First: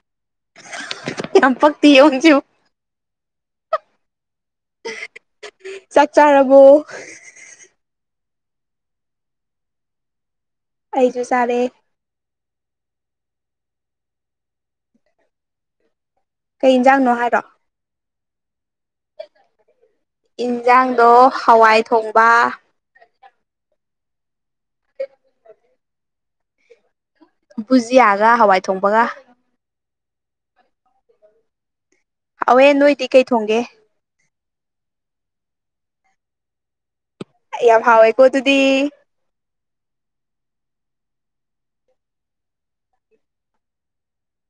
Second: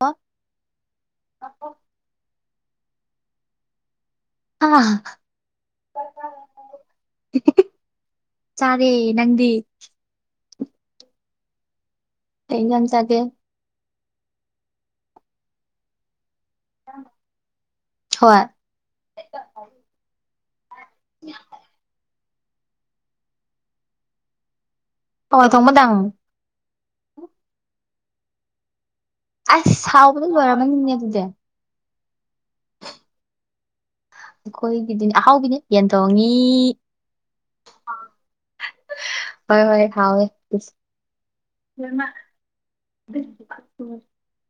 ꯍ ꯌꯥꯝ ꯐꯛꯇꯤ ꯌꯧꯁꯤꯨ ꯑꯥ ꯆꯥꯛ ꯆꯥꯔꯕꯣ ꯆꯥꯔꯦ ꯅꯪꯗꯤ ꯑꯩꯁꯨ ꯆꯔꯦ ꯀ ꯏ ꯌꯥꯝꯝ ꯊꯒꯦ ꯀꯩ ꯌꯦꯟꯖꯥꯡꯅꯣ ꯍꯥꯏꯔꯣ ꯍꯣꯏ ꯏꯟꯁꯥꯡꯗꯣ ꯍꯋꯥꯏ ꯊꯣꯡꯕ ꯍ ꯊꯝꯕꯗꯉ ꯕꯨꯖꯤꯌꯥꯒ ꯍꯋꯥꯏ ꯊꯣꯡꯕꯒ ꯑꯥꯏ ꯆꯥꯎꯕꯗ ꯂꯔ ꯃꯅꯤꯅꯦ ꯑꯗꯨꯗ ꯍꯥꯎꯋꯦ ꯅꯣꯏꯗꯤ ꯀꯩ ꯊꯣꯡꯒꯦ ꯑꯩꯈꯣꯏꯒꯤꯗꯤꯅꯦ ꯑꯍꯥꯎꯒꯤꯅꯦ ꯌꯦꯟꯊꯣꯡꯉꯤ ꯌꯥꯝ ꯍꯥꯎꯦ ꯀꯣ ꯑꯗꯨꯨꯗꯤ ꯍ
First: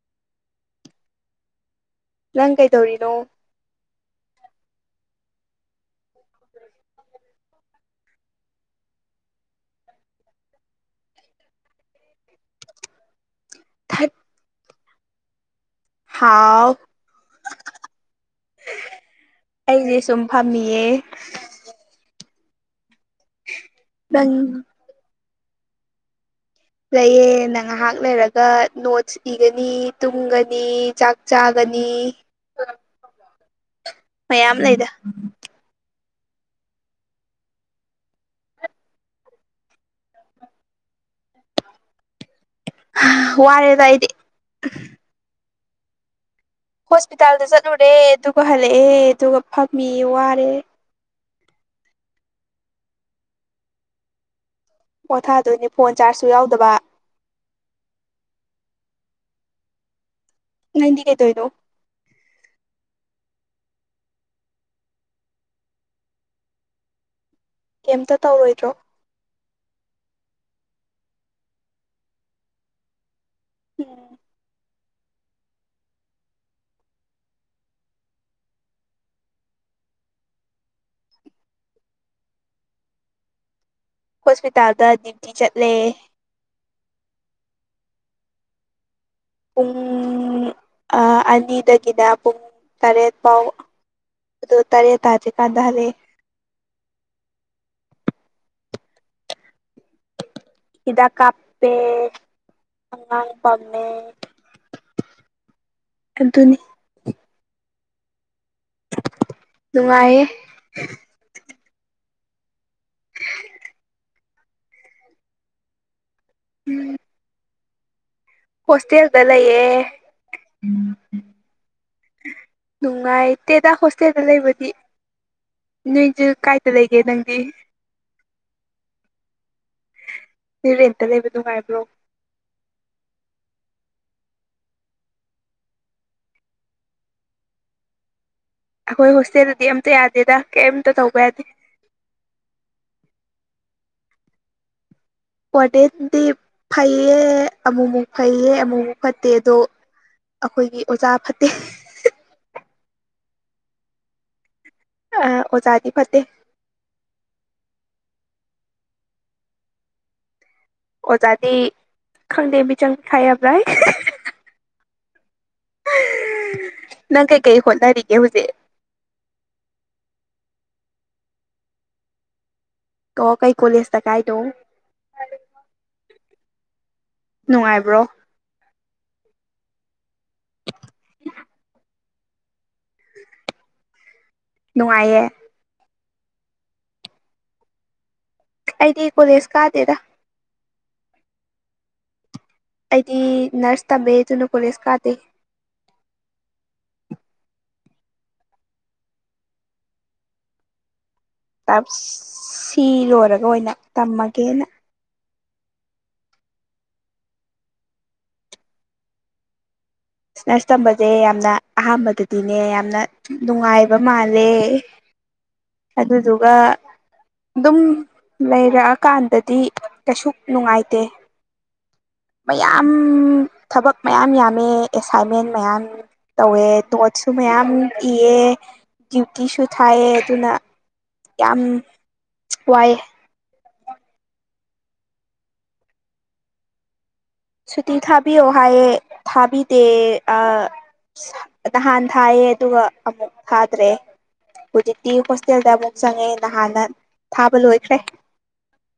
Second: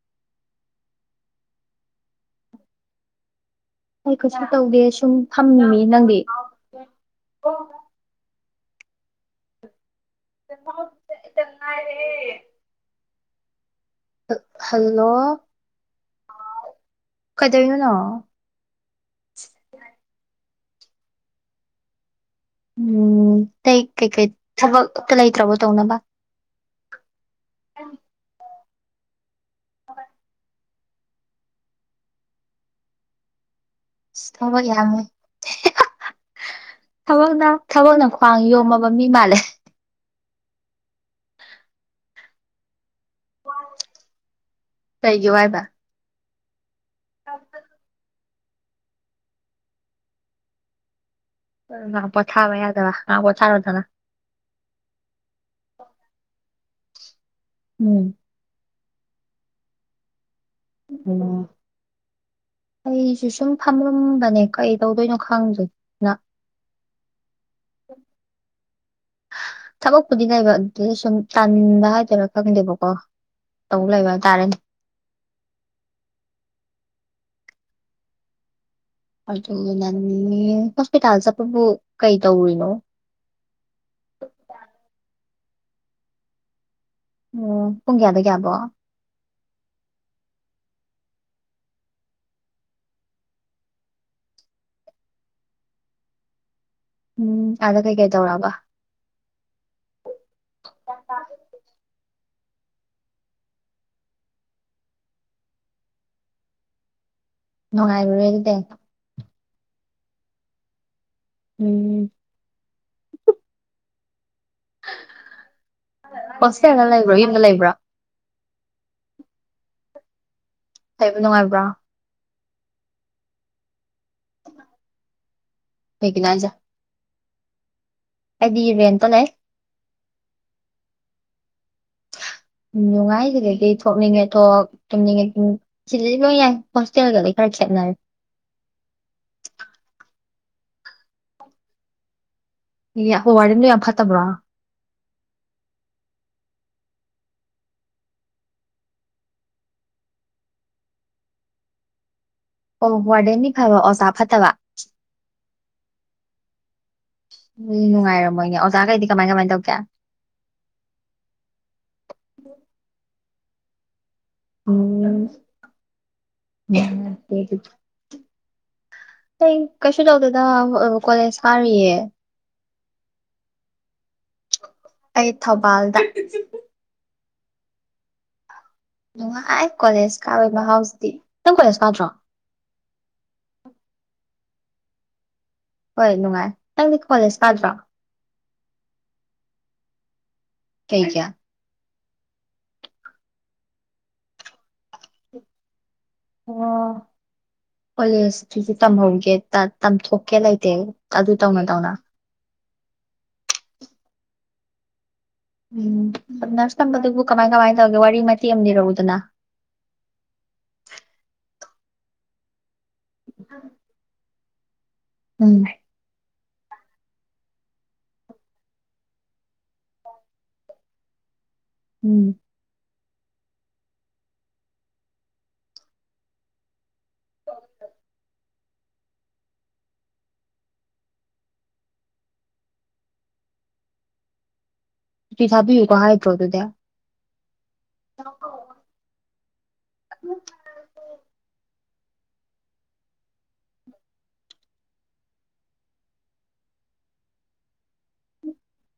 ꯅꯪ ꯀꯩꯗꯧꯔꯤꯅꯣ ꯑꯩ ꯀꯩꯁꯨ ꯇꯧꯗꯦ ꯁꯨꯝ ꯊꯝꯅꯤꯡꯃꯤ ꯅꯪꯗꯤ ꯅꯥ ꯍ ꯊ ꯍꯜꯂꯣ ꯍꯥꯎ ꯀꯩꯗꯧꯔꯤꯅꯣ ꯑꯩꯗꯤ ꯁ ꯐꯝꯦ ꯎꯝ ꯅꯇꯩ ꯀꯩꯀꯩ ꯊꯕꯛ ꯑꯛꯇ ꯂꯩꯇ꯭ꯔꯕꯣ ꯇꯧꯅꯕ ꯂꯩꯌꯦ ꯅ ꯉꯥꯏꯍꯥꯛ ꯂꯩꯔꯒ ꯅꯣꯠꯁ ꯏꯒꯅꯤ ꯇꯨꯝꯒꯅꯤ ꯆꯥꯛ ꯆꯥꯒꯅꯤ ꯃꯌꯥꯝ ꯁꯕ ꯂꯩꯗ ꯌꯥꯃꯦ ꯊꯕꯛꯅ ꯊꯕꯛꯅ ꯈ꯭ꯋꯥꯡ ꯌꯣꯝꯃꯕ ꯃꯤ ꯃꯥꯜꯂꯦ ꯋꯥꯔꯦꯗꯥꯏꯗꯤ ꯀꯩꯒꯤꯦ ꯋꯥꯏꯕ ꯍꯣꯁꯄꯤꯇꯥꯜꯗ ꯆꯠꯂꯨꯔꯦ ꯑꯗꯨꯒ ꯍꯜꯂꯛꯑꯦ ꯑꯗꯨꯒ ꯐꯝꯃꯤ ꯋꯥꯔꯦ ꯉ ꯄ ꯆꯥꯕꯌꯥꯗ ꯉ ꯄ ꯆꯥ ꯔꯊꯅ ꯄꯣꯊꯥꯗꯣꯏꯅꯦ ꯐꯣꯟ ꯆꯥꯔꯖꯁꯨ ꯌꯥꯎꯗꯕ ꯎꯝ ꯅꯟꯗꯤ ꯀꯩ ꯎꯝ ꯇꯣꯏꯗꯣ ꯑꯩꯁꯨ ꯁꯨꯝ ꯐꯝꯂꯝꯝꯕꯅꯦ ꯀꯩ ꯇꯧꯗꯣꯏꯅꯣ ꯈꯪꯗ꯭ꯦꯅ [unintelligible] ꯀꯩꯇ ꯇꯧꯔꯣꯏꯗ꯭ꯔꯣ ꯊꯕꯛꯄꯨꯗꯤ ꯉꯥꯏꯕ ꯑꯗꯨꯗ ꯁꯨꯝ ꯇꯥꯟꯅꯤꯡꯕ ꯍꯥꯏꯇꯥꯔꯥ ꯈꯪꯗꯦꯕꯀꯣ ꯇꯧ ꯂꯩꯕ ꯎꯝ ꯍꯥꯏꯇꯥꯔꯦꯅꯦ ꯑꯗꯨꯅꯤ ꯍꯣꯁꯄꯤꯇꯥꯜꯁꯦ ꯄꯕꯨ ꯀꯩ ꯇꯧꯔꯤꯅꯣ ꯍꯣꯁꯄꯤꯇꯥꯜꯗ ꯗ꯭ꯌꯨꯇꯤ ꯆꯠꯂꯦ ꯎꯝ ꯄꯨꯡ ꯀꯌꯥꯗꯒꯤꯦꯌꯥꯕꯣ ꯄꯨꯡ ꯑꯅꯤꯗꯒꯤꯅ ꯄꯨꯡ ꯇꯔꯦꯠ ꯐꯥꯎ ꯑꯗꯨ ꯇꯔꯦ ꯇꯥꯁꯦ ꯀꯥꯟꯗꯍꯜꯂꯦ ꯎꯝ ꯑꯥꯗ ꯀꯩ ꯀꯩ ꯇꯧꯔꯕ ꯏꯥꯛ ꯀꯄꯦ ꯉ ꯄꯝꯃꯦ ꯑꯗꯨ ꯑꯗꯨꯅꯤ ꯅꯨꯡꯉꯥꯏꯕ ꯑꯗꯨꯗ ꯅꯨꯡꯉꯥꯏꯦ ꯎꯝ ꯍꯣꯁꯦꯜꯒ ꯎꯝ ꯂꯩꯕ꯭ꯔꯣ ꯌꯨꯝꯗ ꯂꯩꯕ꯭ꯔꯥ ꯍꯣꯁꯇꯦꯜꯗ ꯂꯩꯌꯦ ꯂꯩꯕ ꯅꯨꯡꯉꯥꯏꯕ꯭ꯔꯥ ꯨꯡꯉꯥꯏ ꯏꯇꯗꯁ ꯏꯁꯇꯦꯗ ꯂꯩꯕꯗꯤ ꯅꯣꯏꯁꯨ ꯀꯥꯏꯗ ꯂꯩꯒꯦ ꯅꯪꯗꯤ ꯍꯥꯏꯗꯤ ꯔꯦꯟꯇ ꯂꯩ ꯅ ꯔꯦꯟꯇ ꯂꯩꯕ ꯅꯨꯡꯉꯥꯏꯕ꯭ꯔꯣ ꯎꯝ ꯅꯨꯡꯉꯥꯏ ꯁꯤꯗꯩꯗꯤ ꯊꯣꯛꯅꯤꯡꯉꯦ ꯊꯣꯛ ꯇꯨꯝꯅꯤꯡꯉꯦ ꯁꯤꯗꯗꯤ ꯂ ꯌꯥꯏ ꯍꯣꯁꯇꯦꯜꯒꯗꯤ ꯈꯔ ꯈꯦꯠꯅꯔ ꯀꯝ ꯇ ꯊꯧ ꯄꯩꯗꯤ ꯑꯦ ꯍꯣꯏ ꯋꯥꯔꯤꯦꯟꯗꯣ ꯌꯥꯝ ꯐꯠꯇꯕ꯭ꯔꯥ ꯍꯣꯔꯇꯦꯟꯗꯤ ꯐꯩꯌꯦ ꯑꯃꯨꯛꯃꯨꯛ ꯐꯩꯌꯦ ꯑꯃꯨꯛꯃꯨꯛ ꯐꯠꯇꯦ ꯑꯗꯣ ꯑꯩꯈꯣꯏꯒꯤ ꯑꯣꯖꯥ ꯐꯠꯇꯦ ꯑꯣ ꯋꯥꯔꯗꯦꯟꯅꯤ ꯐꯕ ꯑꯣꯖꯥ ꯐꯠꯇꯕ ꯑ ꯑꯣꯖꯥꯗꯤ ꯐꯠꯇꯦ ꯃꯣꯏꯒꯤ ꯑꯣꯖꯥꯒꯩꯗꯤ ꯀꯃꯥꯏ ꯀꯃꯥꯏ ꯇꯧꯒꯦ ꯑꯣꯖꯥꯗꯤ ꯈꯪꯗꯦ ꯃꯤꯆꯪ ꯈꯥꯏꯔꯕ꯭ꯔ [unintelligible] ꯎꯝ ꯅꯪ ꯀꯩꯀꯩ ꯍꯣꯠꯅꯔꯤꯒꯦ ꯍꯧꯖꯤꯛ ꯀꯩꯁꯨ ꯇꯧꯗꯦꯗ ꯗ ꯀꯣꯂꯦꯖ ꯀꯥꯔꯤꯌꯦ ꯑꯣ ꯀꯩ ꯀꯣꯂꯦꯖꯇ ꯀꯥꯏꯅꯣ ꯑꯩ ꯊꯧꯕꯥꯜꯗ ꯅꯨꯡꯉꯥꯏꯕ꯭ꯔꯣ ꯅꯨꯡꯉꯥꯏ ꯀꯣꯂꯦꯖ ꯀꯥꯕꯒꯤ ꯃꯍꯥꯎꯁꯤꯗꯤ ꯅꯪ ꯀꯣꯂꯦꯖ ꯀꯥꯗ꯭ꯔꯣ ꯅꯨꯡꯉꯥꯏꯌꯦ ꯍꯣꯏ ꯅꯨꯡꯉꯥꯏ ꯅꯪꯗꯤ ꯀꯣꯂꯦꯖ ꯀꯥꯗ꯭ꯔꯣ ꯑꯩꯗꯤ ꯀꯣꯂꯦꯖ ꯀꯥꯗꯦꯗꯥ ꯀꯩꯒꯤ ꯑꯩꯗꯤ ꯅꯔꯁ ꯇꯝꯃꯦ ꯑꯗꯨꯅ ꯀꯣꯂꯦꯖ ꯀꯥꯗꯦ ꯑꯣ ꯀꯂꯦꯖꯇꯨꯗꯤ ꯇꯝꯍꯧꯒꯦ ꯇꯝꯊꯣꯛꯀꯦ ꯂꯩꯇꯦ ꯑꯗꯨ ꯇꯧꯅ ꯇꯧꯅ ꯁꯤ ꯂꯣꯏꯔꯒ ꯑꯣꯏꯅ ꯇꯝꯃꯒꯦꯅ ꯎꯝ ꯅꯔꯁ ꯇꯝꯕꯗꯨꯕꯨ ꯀꯃꯥꯏ ꯀꯃꯥꯏ ꯇꯧꯒꯦ ꯋꯥꯔꯤ ꯃꯇꯦꯛ ꯑꯃ ꯂꯤꯔꯛꯎꯗꯅ ꯅꯔꯁ ꯇꯝꯕꯁꯦ ꯌꯥꯝꯅ ꯑꯍꯥꯟꯕꯗꯗꯤꯅꯦ ꯌꯥꯝꯅ ꯅꯨꯡꯉꯥꯏꯕ ꯃꯥꯜꯂꯦ ꯎꯝ ꯑꯗꯨꯗꯨꯒ ꯑꯗꯨꯝ ꯂꯩꯔꯛ ꯑꯀꯥꯟꯗꯗꯤ ꯀꯩꯁꯨ ꯅꯨꯡꯉꯥꯏꯇꯦ ꯎꯝ ꯃꯌꯥꯝ ꯊꯕꯛ ꯃꯌꯥꯝ ꯌꯥꯝꯃꯦ ꯑꯦꯁꯥꯏꯟꯃꯦꯟ ꯃꯌꯥꯝ ꯇꯧꯋꯦ ꯅꯣꯠꯁꯨ ꯃꯌꯥꯝ ꯏꯌꯦ ꯗ꯭ꯌꯨꯇꯤꯁꯨ ꯊꯥꯏꯌꯦ ꯑꯗꯨꯅ ꯌꯥꯝ ꯋꯥꯏꯌꯦ ꯁꯨꯇꯤ ꯊꯥꯕꯤꯌꯨꯀꯣ ꯍꯥꯏꯗ꯭ꯔꯣ ꯑꯗꯨꯗꯤ ꯁꯨꯇꯤ ꯊꯥꯕꯤꯑꯣ ꯍꯥꯏꯌꯦ ꯊꯥꯕꯤꯗꯦ ꯑꯥ ꯅꯍꯥꯟ ꯊꯥꯏꯌꯦ ꯑꯗꯨꯒ ꯑꯃꯨꯛ ꯊꯥꯗ꯭ꯔꯦ ꯍꯧꯖꯤꯛꯇꯤ ꯍꯣꯁꯇꯦꯜꯗ ꯑꯃꯨꯛ ꯆꯪꯉꯦ ꯅꯍꯥꯟꯅ ꯊꯥꯕ ꯂꯣꯏꯈ꯭ꯔꯦ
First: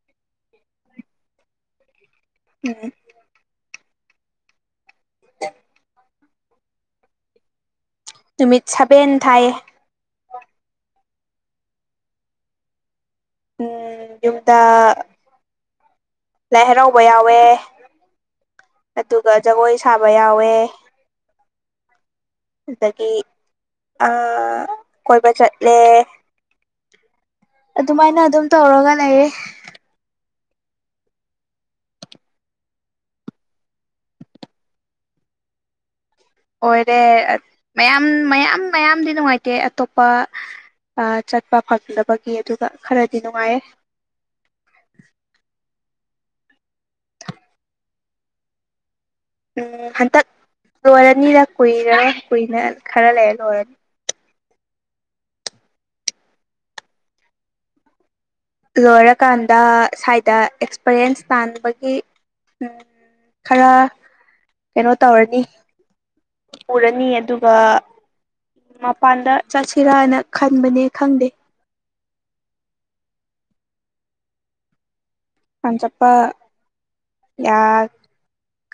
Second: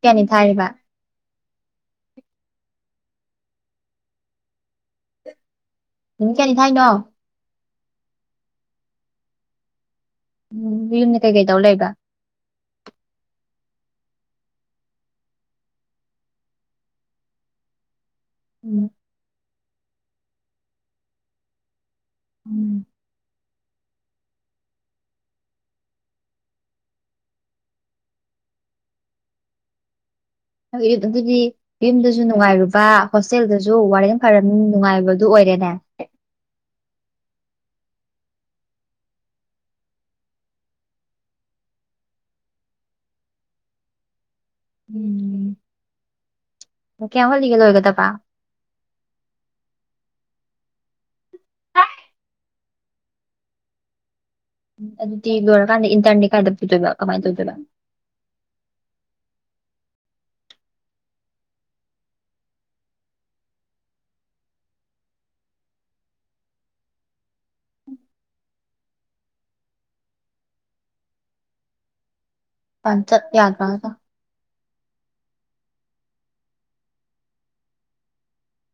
ꯀꯌꯥꯅꯤ ꯊꯥꯔꯤꯕ ꯎꯝ [inaudible] ꯅꯨꯃꯤꯠ ꯀꯌꯥꯅꯤ ꯊꯥꯏꯅꯣ ꯅꯨꯃꯤꯠ ꯁꯥꯕꯦꯟ ꯊꯥꯏꯌꯦ ꯎꯝ ꯌꯨꯝꯗ ꯀꯩ ꯀꯩ ꯇꯧꯔ ꯂꯩꯕ ꯎꯝ ꯌꯨꯝꯗ ꯂꯥꯏ ꯍꯔꯥꯎꯕ ꯌꯥꯎꯋꯦ ꯎꯝ ꯑꯗꯨꯒ ꯖꯒꯣꯏ ꯁꯥꯕ ꯌꯥꯎꯋꯦ ꯎꯝ ꯑꯗꯒꯤ ꯑꯥ ꯀꯣꯏꯕ ꯆꯠꯂꯦ ꯑꯗꯨꯃꯥꯏꯅ ꯑꯗꯨꯝ ꯇꯧꯔꯒ ꯂꯩꯌꯦ ꯑꯗꯨꯗꯤ ꯌꯨꯝꯗꯁꯨ ꯅꯨꯡꯉꯥꯏꯔꯨꯕ ꯍꯣꯁꯇꯦꯜꯗꯁꯨ ꯋꯥꯔꯗꯦꯟ ꯐꯔꯅꯤꯅ ꯅꯨꯡꯉꯥꯏꯕꯗꯨ ꯑꯣꯏꯔꯦ [inaudible] ꯑꯣꯏꯔꯦ ꯃꯌꯥꯝ ꯃꯌꯥꯝ ꯃꯌꯥꯝꯗꯤ ꯅꯨꯡꯉꯥꯏꯇꯦ ꯑꯇꯣꯞꯄ ꯆꯠꯄ ꯐꯪꯗꯕꯒꯤ ꯑꯗꯨꯒ ꯈꯔꯗꯤ ꯅꯨꯡꯉꯥꯏꯌꯦ ꯎꯝ ꯀꯌꯥꯝ ꯋꯥꯠꯂꯤꯒꯦ ꯂꯣꯏꯒꯗꯕ ꯎꯝ ꯍꯟꯇꯛ ꯂꯣꯏꯔꯅꯤꯗ ꯀꯨꯏꯔꯔꯣꯏ ꯈꯔ ꯂꯩꯔ ꯂꯣꯏꯔꯅꯤ ꯎ ꯑꯗꯨꯗꯤ ꯂꯣꯏꯔꯀꯥꯟꯗ ꯏꯟꯇ꯭ꯔꯟꯗꯤ ꯀꯥꯏꯗ ꯄꯨꯗꯣꯏꯕ ꯀꯥꯃꯥꯏꯅ ꯇꯧꯗꯣꯏꯕ ꯂꯣꯏꯔꯀꯥꯟꯗ ꯁ꯭ꯋꯥꯏꯗ ꯑꯦꯛꯁꯄꯔꯤꯌꯦꯟꯁ ꯇꯥꯟꯕꯒꯤ ꯈꯔ ꯀꯩꯅꯣ ꯇꯧꯔꯅꯤ ꯄꯨꯔꯅꯤ ꯑꯗꯨꯒ ꯃꯄꯥꯟꯗ ꯆꯠꯁꯤꯔꯥꯅ ꯈꯟꯕꯅꯦ ꯈꯪꯗꯦ ꯄ ꯆ ꯌꯥꯗ ꯃꯥꯉꯗ ꯀꯟ ꯆꯄ ꯌꯥ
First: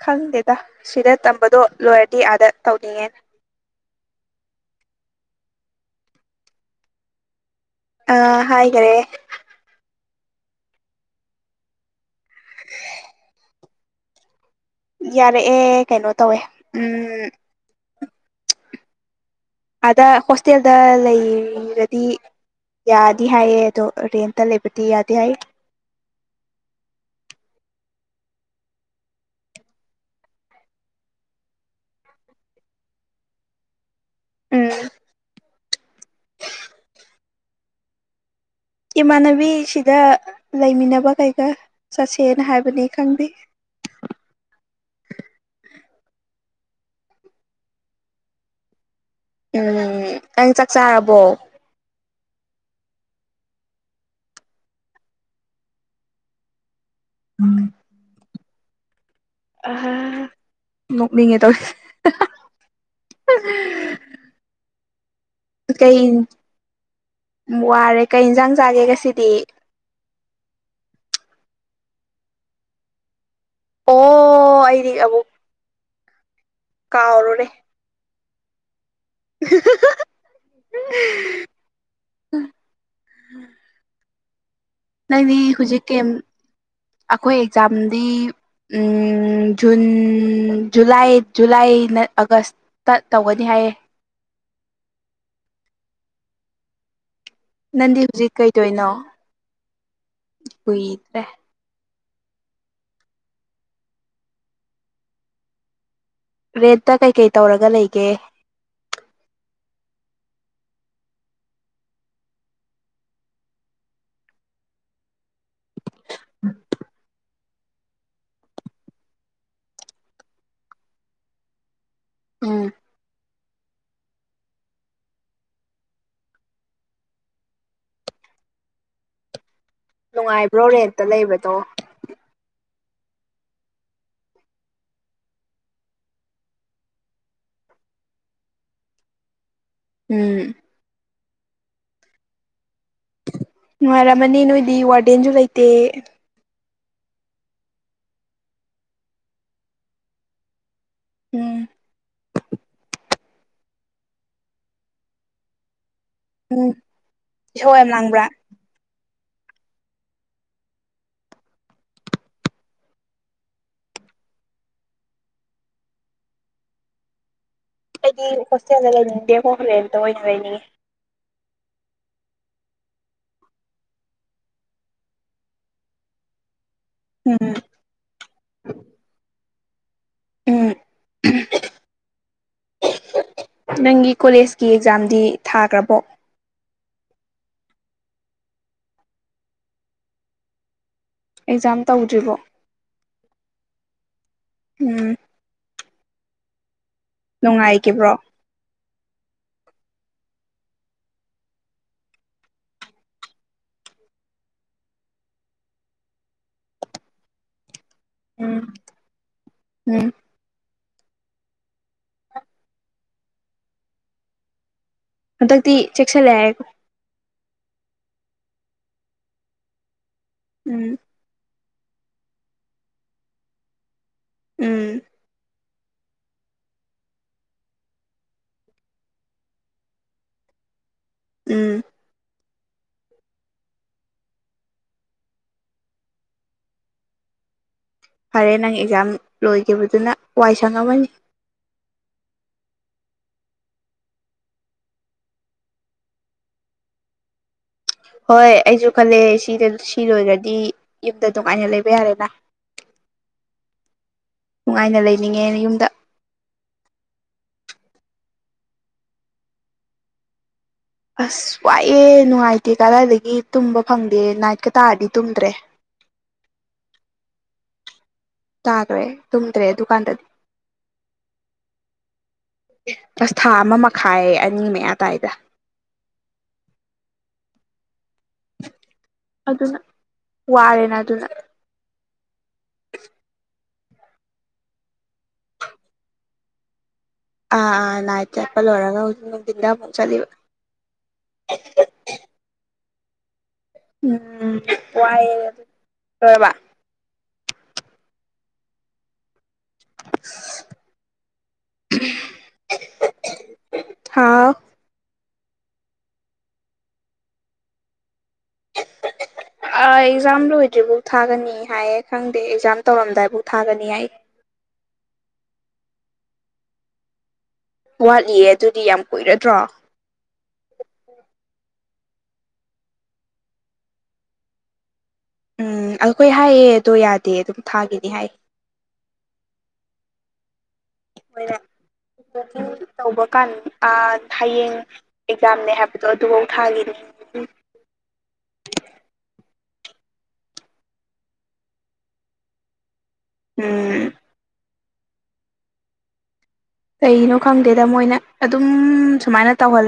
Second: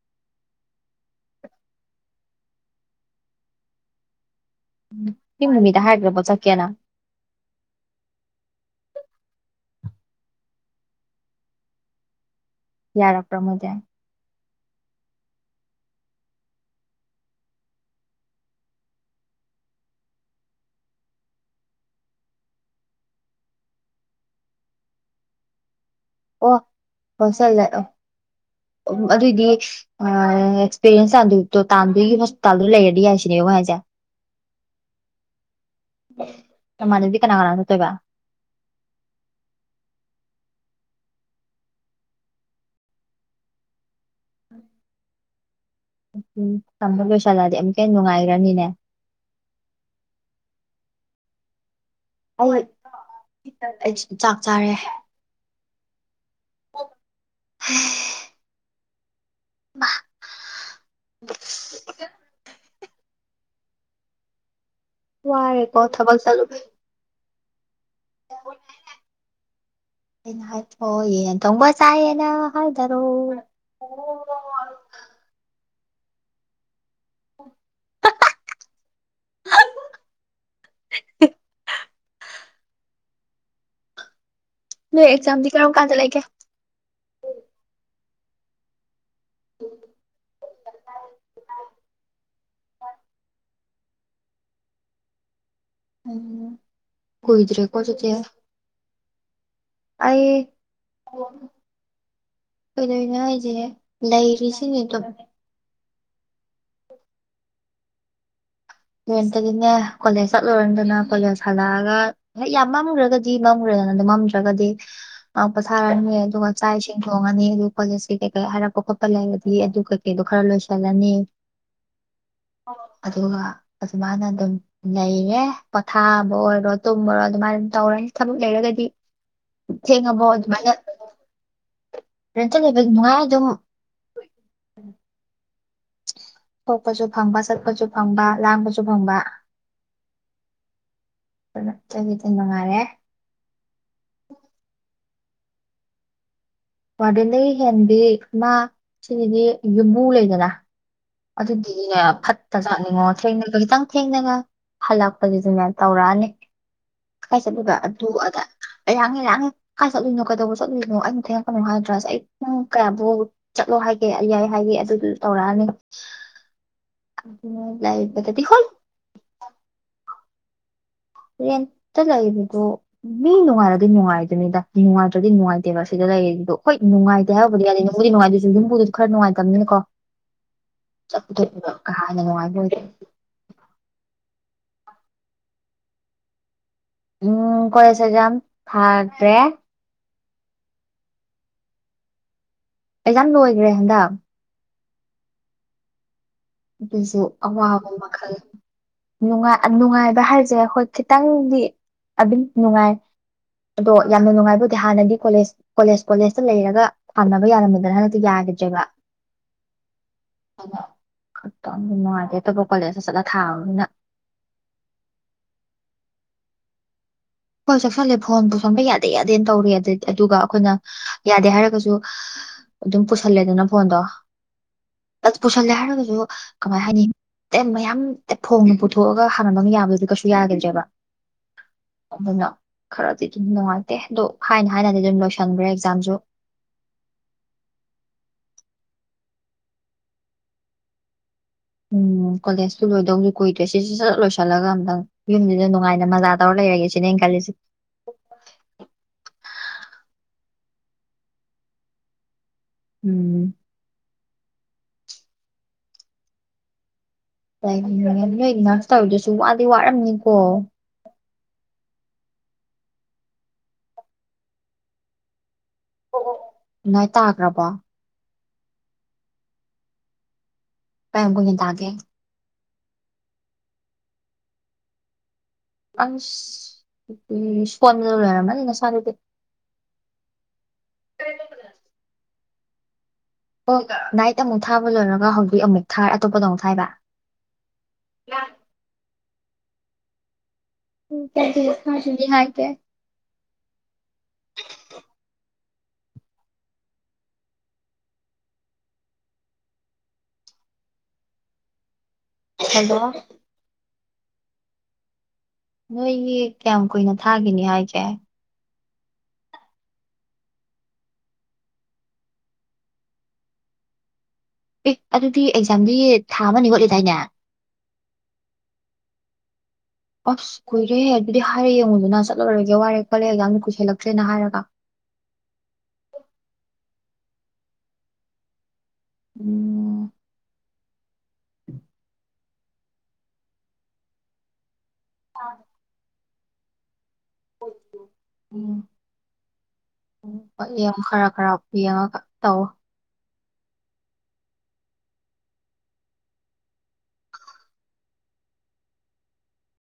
ꯈꯪꯗꯦꯗ ꯁꯤꯗ ꯇꯝꯕꯗꯣ ꯂꯣꯏꯔꯗꯤ ꯑꯥꯗ ꯇꯧꯅꯤꯡꯉꯦꯅꯦ ꯊ ꯅꯨꯃꯤꯗ ꯍꯥꯏꯒ꯭ꯔꯕꯣ ꯆ ꯀꯌꯥꯅ ꯑꯥ ꯍꯥꯏꯔꯦ ꯌꯥꯔꯣꯛꯄꯔꯃꯗ ꯌꯥꯔꯛꯑꯦ ꯀꯩꯅꯣ ꯇꯧꯋꯦ ꯎꯝ ꯑꯥꯗ ꯍꯣꯁꯇꯦꯜꯗ ꯂꯩꯔꯗꯤ ꯌꯥꯗꯤ ꯍꯥꯏꯌꯦ ꯑꯗꯣ ꯔꯦꯟꯇ ꯂꯩꯕꯗꯤ ꯌꯥꯗꯦ ꯍꯥꯏ ꯑꯣ ꯍꯣꯏ ꯆꯠꯂꯦ ꯑ ꯎ ꯑꯗꯨꯑꯣꯏꯗꯤ ꯑꯦꯛꯁꯄꯤꯔꯤꯌꯦꯟꯁ ꯇꯥꯟꯗꯣꯏꯣ ꯇꯥꯟꯗꯣꯏꯣꯁꯗ ꯂꯩꯔꯗꯤ ꯌꯥꯏꯁꯤꯅꯦꯕ ꯍꯖ ꯎꯝ ꯀꯃꯅꯗꯤ ꯀꯅꯥ ꯀꯅꯥꯅ ꯆꯠꯇꯣꯏꯕ ꯏꯃꯥꯟꯅꯕꯤꯁꯤꯗ ꯂꯩꯃꯤꯟꯅꯕ ꯀꯩꯀꯥ ꯆꯠꯁꯦꯅ ꯍꯥꯏꯕꯅꯤ ꯈꯪꯗꯦ ꯎꯝ ꯎ ꯎ ꯊꯝꯕ ꯂꯣꯏꯁꯂꯗꯤ ꯑꯃꯨꯛꯀ ꯍ ꯅꯨꯡꯉꯥꯏꯔꯅꯤꯅꯦ ꯎꯝ ꯑꯩꯪ ꯆꯥꯛ ꯆꯥꯔꯕꯣ ꯑꯩ ꯆꯥꯛ ꯆꯥꯔꯦ ꯎꯝ ꯑ ꯅꯣꯛꯅꯤꯡꯉꯦ ꯇꯧꯋꯤ ꯋꯥꯏꯔꯦ ꯀꯣ ꯀꯩ ꯊꯥꯕ ꯆꯜꯣ ꯥꯏ ꯋꯥꯔꯦ ꯀꯩ ꯌꯦꯟꯁꯥꯡ ꯆꯥꯒꯦ ꯉꯁꯤꯗꯤ ꯩꯅ ꯍꯥꯏ ꯌꯦ ꯇꯧ ꯆꯥꯏꯅ ꯍꯜꯗꯔꯣ ꯑꯣ ꯀꯥꯎꯔꯣꯨꯔꯦ ꯎ ꯅꯣꯏ ꯅꯪꯗꯤ ꯑꯦꯛꯖꯥꯝꯗꯤ ꯀꯔꯝ ꯀꯥꯟꯗ ꯍꯧꯖꯤꯛꯀꯤ ꯂꯩꯒꯦ ꯑꯩꯈꯣꯏ ꯑꯦꯛꯖꯥꯝꯗꯤ ꯖꯨꯟ ꯖꯨꯂꯥꯏ ꯖꯨꯂꯥꯏꯅ ꯑꯥꯒꯁꯇ ꯇꯧꯒꯅꯤ ꯍꯥꯏꯌꯦ ꯑꯝ ꯀꯨꯣꯏꯗ꯭ꯔꯦ ꯀꯣꯁꯨ ꯅꯪꯗꯤ ꯊ ꯍꯧꯖꯤꯛ ꯀꯩꯗꯣꯏꯅꯣ ꯑꯩ ꯀꯨꯏꯗ꯭ꯔꯦ ꯀꯩꯗꯧꯅꯦꯣ ꯍꯥꯏꯁꯦ ꯂꯩꯔꯤꯁꯤꯅꯦ ꯑꯗꯨꯝ ꯔꯦꯠꯇ ꯀꯩꯀꯩ ꯇꯧꯔꯒ ꯂꯩꯒꯦ ꯂꯣꯏꯔꯝꯇꯗꯤꯅꯦ ꯀꯣꯂꯦꯖ ꯆꯠꯂꯨꯔꯗꯅ ꯀꯣꯂꯦꯖ ꯍꯜꯂꯛꯑꯒ ꯍꯦꯛ ꯌꯥꯝ ꯃꯝꯉꯨꯔꯒꯗꯤ ꯃꯝꯂꯨꯔꯦ ꯑꯗꯨꯖꯅ ꯑꯗꯨꯝꯃꯝꯗ꯭ꯔꯒꯗꯤ ꯄꯣꯊꯥꯔꯅꯤ ꯑꯗꯨꯒ ꯆꯥꯛ ꯏꯁꯤꯡ ꯊꯣꯡꯉꯅꯤ ꯀꯣꯂꯦꯖꯀꯤ ꯀꯩꯀꯩ ꯍꯥꯏꯔꯛꯄ ꯈꯣꯠꯄ ꯂꯩꯔꯗꯤ ꯑꯗꯨ ꯀꯩꯀꯩꯗꯣ ꯈꯔ ꯂꯣꯏꯁꯜꯂꯅꯤ ꯎꯝ ꯑꯗꯨꯒ ꯑꯗꯨꯃꯥꯏꯅ ꯑꯗꯨꯝ ꯂꯩꯔꯦ ꯄꯣꯊꯥꯕ ꯑꯣꯏꯔꯣ ꯇꯨꯝꯕꯔꯣ ꯑꯗꯨꯃꯥꯏꯅ ꯑꯗꯨꯝ ꯇꯧꯔꯅꯤ ꯊꯕꯛ ꯂꯩꯔꯒꯗꯤ ꯊꯦꯡꯉꯕꯣ ꯃ ꯅꯨꯡꯉꯥꯏꯕ꯭ꯔꯣ ꯔ ꯔꯦꯟꯇ ꯂꯩꯕꯗꯣ ꯉꯥꯏꯗꯉ ꯊꯣꯛꯄꯁꯨ ꯐꯪꯕ ꯆꯠꯄꯁꯨ ꯐꯪꯕ ꯂꯥꯡꯕꯁꯨ ꯐꯪꯕ ꯎꯝ ꯒꯤꯇꯤꯟꯕꯉꯥꯏꯔꯦ ꯅꯨꯡꯉꯥꯏꯔꯝꯃꯅꯤ ꯅꯣꯏꯗꯤ ꯋꯥꯔꯗꯦꯟꯁꯨ ꯂꯩꯇꯦ ꯋꯥꯔꯗꯦꯟꯗꯒꯤ ꯍꯦꯟꯕꯤ ꯃꯥ ꯁꯤꯗꯤ ꯌꯨꯝꯃꯨ ꯂꯩꯗꯅ ꯎꯝ ꯑꯗꯨꯗꯤꯅꯦ ꯐꯠꯇ ꯆꯠꯅꯤꯡꯉꯣ ꯊꯦꯡꯅꯕ ꯈꯤꯇꯪ ꯊꯦꯡꯅꯒ ꯍꯜꯂꯛꯄꯒꯤꯁꯨꯅꯦ ꯎꯝ ꯇꯧꯔꯛꯑꯅꯤꯥꯏ ꯆꯠꯂ ꯏꯁꯧ ꯌꯥꯝ ꯑꯗꯨ ꯂꯥꯡꯕ꯭ꯔꯥ ꯑꯗ ꯑꯍꯥꯡꯔꯥꯡ ꯀꯥꯏ ꯆꯠꯂꯨꯏꯅꯣ ꯀꯩꯗꯧꯕ ꯆꯠꯂꯨꯏꯅꯣ ꯑꯝ ꯊꯦꯡꯉꯛꯄꯅꯣ ꯍꯥꯏꯗ꯭ꯔꯁ ꯑꯩ ꯅꯪ ꯀꯌꯥꯕꯨ ꯆꯠꯂꯣ ꯍꯥꯏꯒꯦ ꯑꯩ ꯍꯥꯏ ꯑꯗꯨ ꯇꯧꯔꯛꯑꯅꯤ ꯑꯩꯗꯤ ꯂꯩꯕꯗꯗꯤ ꯍꯣꯏ ꯍꯣꯁꯇꯦꯜꯗ ꯂꯩꯅꯤꯡꯗꯦ ꯍꯣ ꯍꯣꯂꯦꯟ ꯑꯇ ꯑꯣꯏꯅ ꯂꯩꯅꯤꯡꯉꯦ ꯍꯦꯟꯇ ꯂꯩꯗꯣ ꯃꯤ ꯅꯨꯡꯉꯥꯏꯔꯗꯤ ꯅꯨꯡꯉꯥꯏꯗꯨꯅꯤꯗ ꯅꯨꯡꯉꯥꯏꯇ꯭ꯔꯗꯤ ꯅꯨꯡꯉꯥꯏꯇꯦꯕ ꯁꯤꯗ ꯂꯩꯔꯤꯗꯣ ꯍꯣꯏ ꯅꯨꯡꯉꯥꯏꯗꯦ ꯎꯝ ꯍꯥꯏꯕꯗꯤ ꯌꯥꯗꯤ ꯅꯕꯨꯗꯤꯅꯨꯡꯉꯥꯏꯇꯦꯁꯨ ꯌꯨꯝꯕꯨꯗꯨꯗꯤ ꯈꯔ ꯅꯨꯡꯉꯥꯏꯇꯕꯅꯤꯀꯣ ꯎꯝ ꯆꯠꯊꯣꯛꯕ ꯀꯥ ꯍꯥꯟꯅ ꯅꯨꯡꯉꯥꯏꯕ ꯑꯣꯏꯔꯦ ꯅꯪꯒꯤ ꯀꯣꯂꯦꯖꯀꯤ ꯑꯦꯛꯖꯥꯝꯗꯤ ꯊꯥꯈ꯭ꯔꯕꯣ ꯎꯝ ꯀꯣꯏꯁꯦꯖꯝ ꯐꯥꯠ ꯔꯦ ꯑꯦꯛꯖꯥꯝ ꯇꯧꯗ꯭ꯔꯤꯕꯣ ꯀꯩꯖꯥ ꯂꯣꯏꯈ꯭ꯔꯦ ꯍꯟꯗꯛ ꯎꯝ ꯑꯗꯨꯁꯨ ꯑꯋꯥꯕ ꯅꯨꯡꯉꯥꯏꯈꯤꯕ꯭ꯔꯣ ꯃꯈꯜꯅꯨꯡꯉꯥꯏ ꯅꯨꯡꯉꯥꯏ ꯚ ꯍꯥꯏꯔꯁꯦ ꯑꯩꯈꯣꯏ ꯈꯤꯇꯪꯗꯤ ꯑꯗꯨ ꯅꯨꯡꯉꯥꯏ ꯑꯗꯣ ꯌꯥꯝꯅ ꯅꯨꯡꯉꯥꯏꯕꯗꯤ ꯍꯥꯟꯅꯗꯤ ꯀꯣꯂꯦꯖ ꯀꯣꯂꯦꯖ ꯀꯣꯂꯦꯖꯇ ꯂꯩꯔꯒ ꯊꯥꯅꯕ ꯌꯥꯔꯝꯃꯦ ꯗ꯭ꯔ ꯍꯗꯤꯗꯒꯤ ꯎꯝ ꯍꯥꯏꯒꯖꯕ ꯎꯝ ꯈꯛꯇꯪ ꯅꯨꯡꯉꯥꯏꯇꯦ ꯑꯇꯣꯞꯄ ꯀꯣꯂꯦꯖꯇ ꯆꯠꯂ ꯊꯥꯕꯅꯤꯅ ꯍꯟꯗꯛꯇꯤ ꯆꯦꯛꯁꯜꯂꯦ ꯍꯥꯏꯔꯦꯀꯣ ꯍꯣꯏ ꯆ ꯆꯥꯎꯁꯜꯂꯦ ꯐꯣꯟ ꯇꯧꯁꯣꯟꯕ ꯌꯥꯗꯦ ꯌꯥꯗꯦꯅ ꯇꯧꯔ ꯑꯗꯨꯗꯤ ꯑꯗꯨꯒ ꯑꯩꯈꯣꯏꯅ ꯎꯝ ꯌꯥꯗꯦ ꯍꯥꯏꯔꯒꯁꯨ ꯁꯨ ꯑꯗꯨꯝ ꯄꯨꯁꯜꯂꯦꯗꯅ ꯐꯣꯟꯗꯣ ꯎꯝ ꯆꯜꯂꯦ ꯍꯥꯏꯔꯒꯁꯨ ꯀꯃꯥꯏ ꯍꯥꯏꯅꯤ ꯑꯦ ꯃꯌꯥꯝ ꯑꯦ ꯐꯣꯡꯅ ꯄꯨꯊꯣꯛꯑꯒ ꯍꯥꯡꯃꯕ ꯑꯃ ꯌꯥꯕꯗꯨꯗꯤ ꯀꯩꯁꯨ ꯌꯥꯈꯤꯗ꯭ꯔꯦꯕ ꯎꯝ ꯑꯗꯨꯅ ꯈꯔꯗꯤ ꯑꯗꯨꯝ ꯅꯨꯡꯉꯥꯏꯇꯦ ꯑꯗꯣ ꯍꯥꯏꯅ ꯍꯥꯏꯅꯗꯤ ꯑꯗꯨꯝ ꯂꯣꯏꯁꯟꯈ꯭ꯔꯦ ꯑꯦꯛꯖꯥꯝꯁꯨ [unintelligible] ꯐꯔꯦ ꯅꯪ ꯑꯦꯛꯖꯥꯝ ꯂꯣꯏꯈꯤꯕꯗꯨꯅ ꯋꯥꯏ ꯁꯪꯝ ꯑꯃꯅꯤꯅꯤ ꯎꯝ ꯀꯣꯂꯦꯖꯇꯨ ꯂꯣꯏꯗꯧꯁꯨ ꯀꯨꯏꯗ꯭ꯔꯦ ꯁꯤꯁꯨ ꯆꯠ ꯂꯣꯏꯁꯤꯜꯂꯒ ꯑꯝꯇꯪ ꯌꯨꯝꯗꯨꯗ ꯅꯨꯡꯉꯥꯏꯅ ꯃꯖꯥ ꯇꯧꯔ ꯂꯩ ꯅ ꯀ ꯍꯣꯏ ꯑꯩꯁꯨ ꯈꯜꯂꯦ ꯁꯤꯗ ꯁꯤ ꯂꯣꯏꯔ꯭ꯔꯗꯤ ꯌꯨꯝꯗ ꯅꯨꯡꯉꯥꯏꯅ ꯂꯩꯕ ꯌꯥꯔꯦꯅ ꯎꯝ ꯅꯤꯡꯉꯦ ꯌꯨꯝꯗ ꯅꯣꯏꯒꯤ ꯉꯛꯁ ꯇꯧꯔꯗꯁꯨ ꯋꯥꯗꯤ ꯋꯥꯔꯝꯅꯤꯀꯣ ꯑꯁ ꯋꯥꯏꯑꯦ ꯅꯨꯡꯉꯥꯏꯇꯦ ꯀꯗꯥꯏꯗꯒꯤ ꯇꯨꯝꯕ ꯐꯪꯗꯦ ꯅꯥꯏꯠꯀ ꯇꯥꯔꯗꯤ ꯇꯨꯝꯗ꯭ꯔꯦ ꯥꯏ ꯇꯥꯈ꯭ꯔꯕ ꯇꯥꯈ꯭ꯔꯦ ꯇꯨꯝꯗ꯭ꯔꯦ ꯗꯨꯀꯥꯟꯗꯗꯤ ꯀ ꯀꯅꯤ ꯇꯒꯦ ꯑꯁ ꯊꯥ ꯑꯃ ꯃꯈꯥꯏ ꯑꯅꯤ ꯃꯌꯥꯗꯥꯏꯗ ꯑ ꯩꯅ ꯁꯗ ꯑꯗꯨꯅ ꯋꯥꯔꯦꯅ ꯑꯗꯨꯅ ꯑꯣꯣꯏ ꯅꯥꯏꯠ ꯑꯃꯨꯛ ꯊꯥꯕ ꯂꯣꯏꯔꯒ ꯍꯧꯖꯤꯛ ꯑꯃꯨꯛ ꯊꯥꯔ ꯑꯇꯣꯞꯄꯗ ꯑꯃꯨꯛ ꯊꯥꯏꯕ ꯑꯥ ꯑꯥ ꯂꯥꯏꯏꯠ ꯆꯠꯄ ꯂꯣꯏꯔꯒ ꯍꯧꯖꯤꯛ ꯅꯨꯡꯊꯤꯟꯗ ꯑꯃꯨꯛ ꯆꯠꯂꯤꯕ ꯎ ꯍꯥꯏ ꯀꯦ ꯎꯝ ꯄꯥꯏ ꯑꯣꯏꯣꯏꯕ [unintelligible] ꯍꯜꯂꯣ ꯍꯥꯥꯎ ꯅꯣꯏꯒꯤ ꯀꯌꯥꯝ ꯀꯨꯏꯅ ꯊꯥꯈꯤꯅꯤ ꯍꯥꯏꯁꯦ ꯑꯦꯛꯖꯥꯝ ꯂꯣꯏꯗ꯭ꯔꯤꯐꯥꯎ ꯊꯥꯒꯅꯤ ꯍꯥꯏꯌꯦ ꯈꯪꯗꯦ ꯑꯦꯛꯖꯥꯝ ꯇꯧꯔꯝꯗꯥꯏꯐꯥꯎ ꯊꯥꯒꯅꯤ ꯑꯩ ꯑꯦ ꯑꯗꯨꯗꯤ ꯑꯦꯛꯖꯥꯝꯗꯤ ꯊꯥ ꯑꯃꯅꯤ ꯈꯣꯠꯂꯤꯗꯥꯏꯅꯦ ꯋꯥꯠꯂꯤꯌꯦ ꯑꯗꯨꯗꯤ ꯌꯥꯝ ꯀꯨꯏꯔꯗ꯭ꯔꯣ ꯑꯁ ꯀꯨꯏꯔꯦ ꯑꯗꯨꯗꯤ ꯍꯥꯏꯔꯦ ꯌꯦꯡꯉꯨꯗꯨꯅ ꯆꯠꯂꯔꯒꯦ ꯋꯥꯔꯦ ꯀꯜꯂꯦ ꯌꯥꯝꯅ ꯀꯨꯏꯁꯤꯜꯂꯛꯇ꯭ꯔꯦꯅ ꯍꯥꯏꯔꯒ [unintelligible] ꯎꯝ ꯑꯩꯈꯣꯏ ꯍꯥꯏꯌꯦ ꯑꯗꯣ ꯌꯥꯗꯦ ꯑꯗꯨꯝ ꯊꯥꯒꯅꯤ ꯍꯥꯏ ꯑꯣ ꯑꯣꯏꯣꯏꯔ ꯑꯗꯨ ꯇꯧꯕ ꯀꯥꯟ ꯍꯌꯦꯡ ꯑꯦꯛꯖꯥꯝꯅꯦ ꯍꯥꯏꯕꯗꯣ ꯑꯗꯨꯐꯧ ꯊꯥꯈꯤꯅꯤ ꯎꯝ ꯎ ꯌꯥꯝ ꯈꯔ ꯈꯔ ꯌꯦꯡꯉꯒ ꯇꯧ ꯎꯝ ꯀꯩꯅꯣ ꯈꯪꯗꯦꯗ ꯃꯣꯏꯅ ꯑꯗꯨꯝ ꯁꯨꯃꯥꯏꯅ ꯇꯧꯍꯜꯂ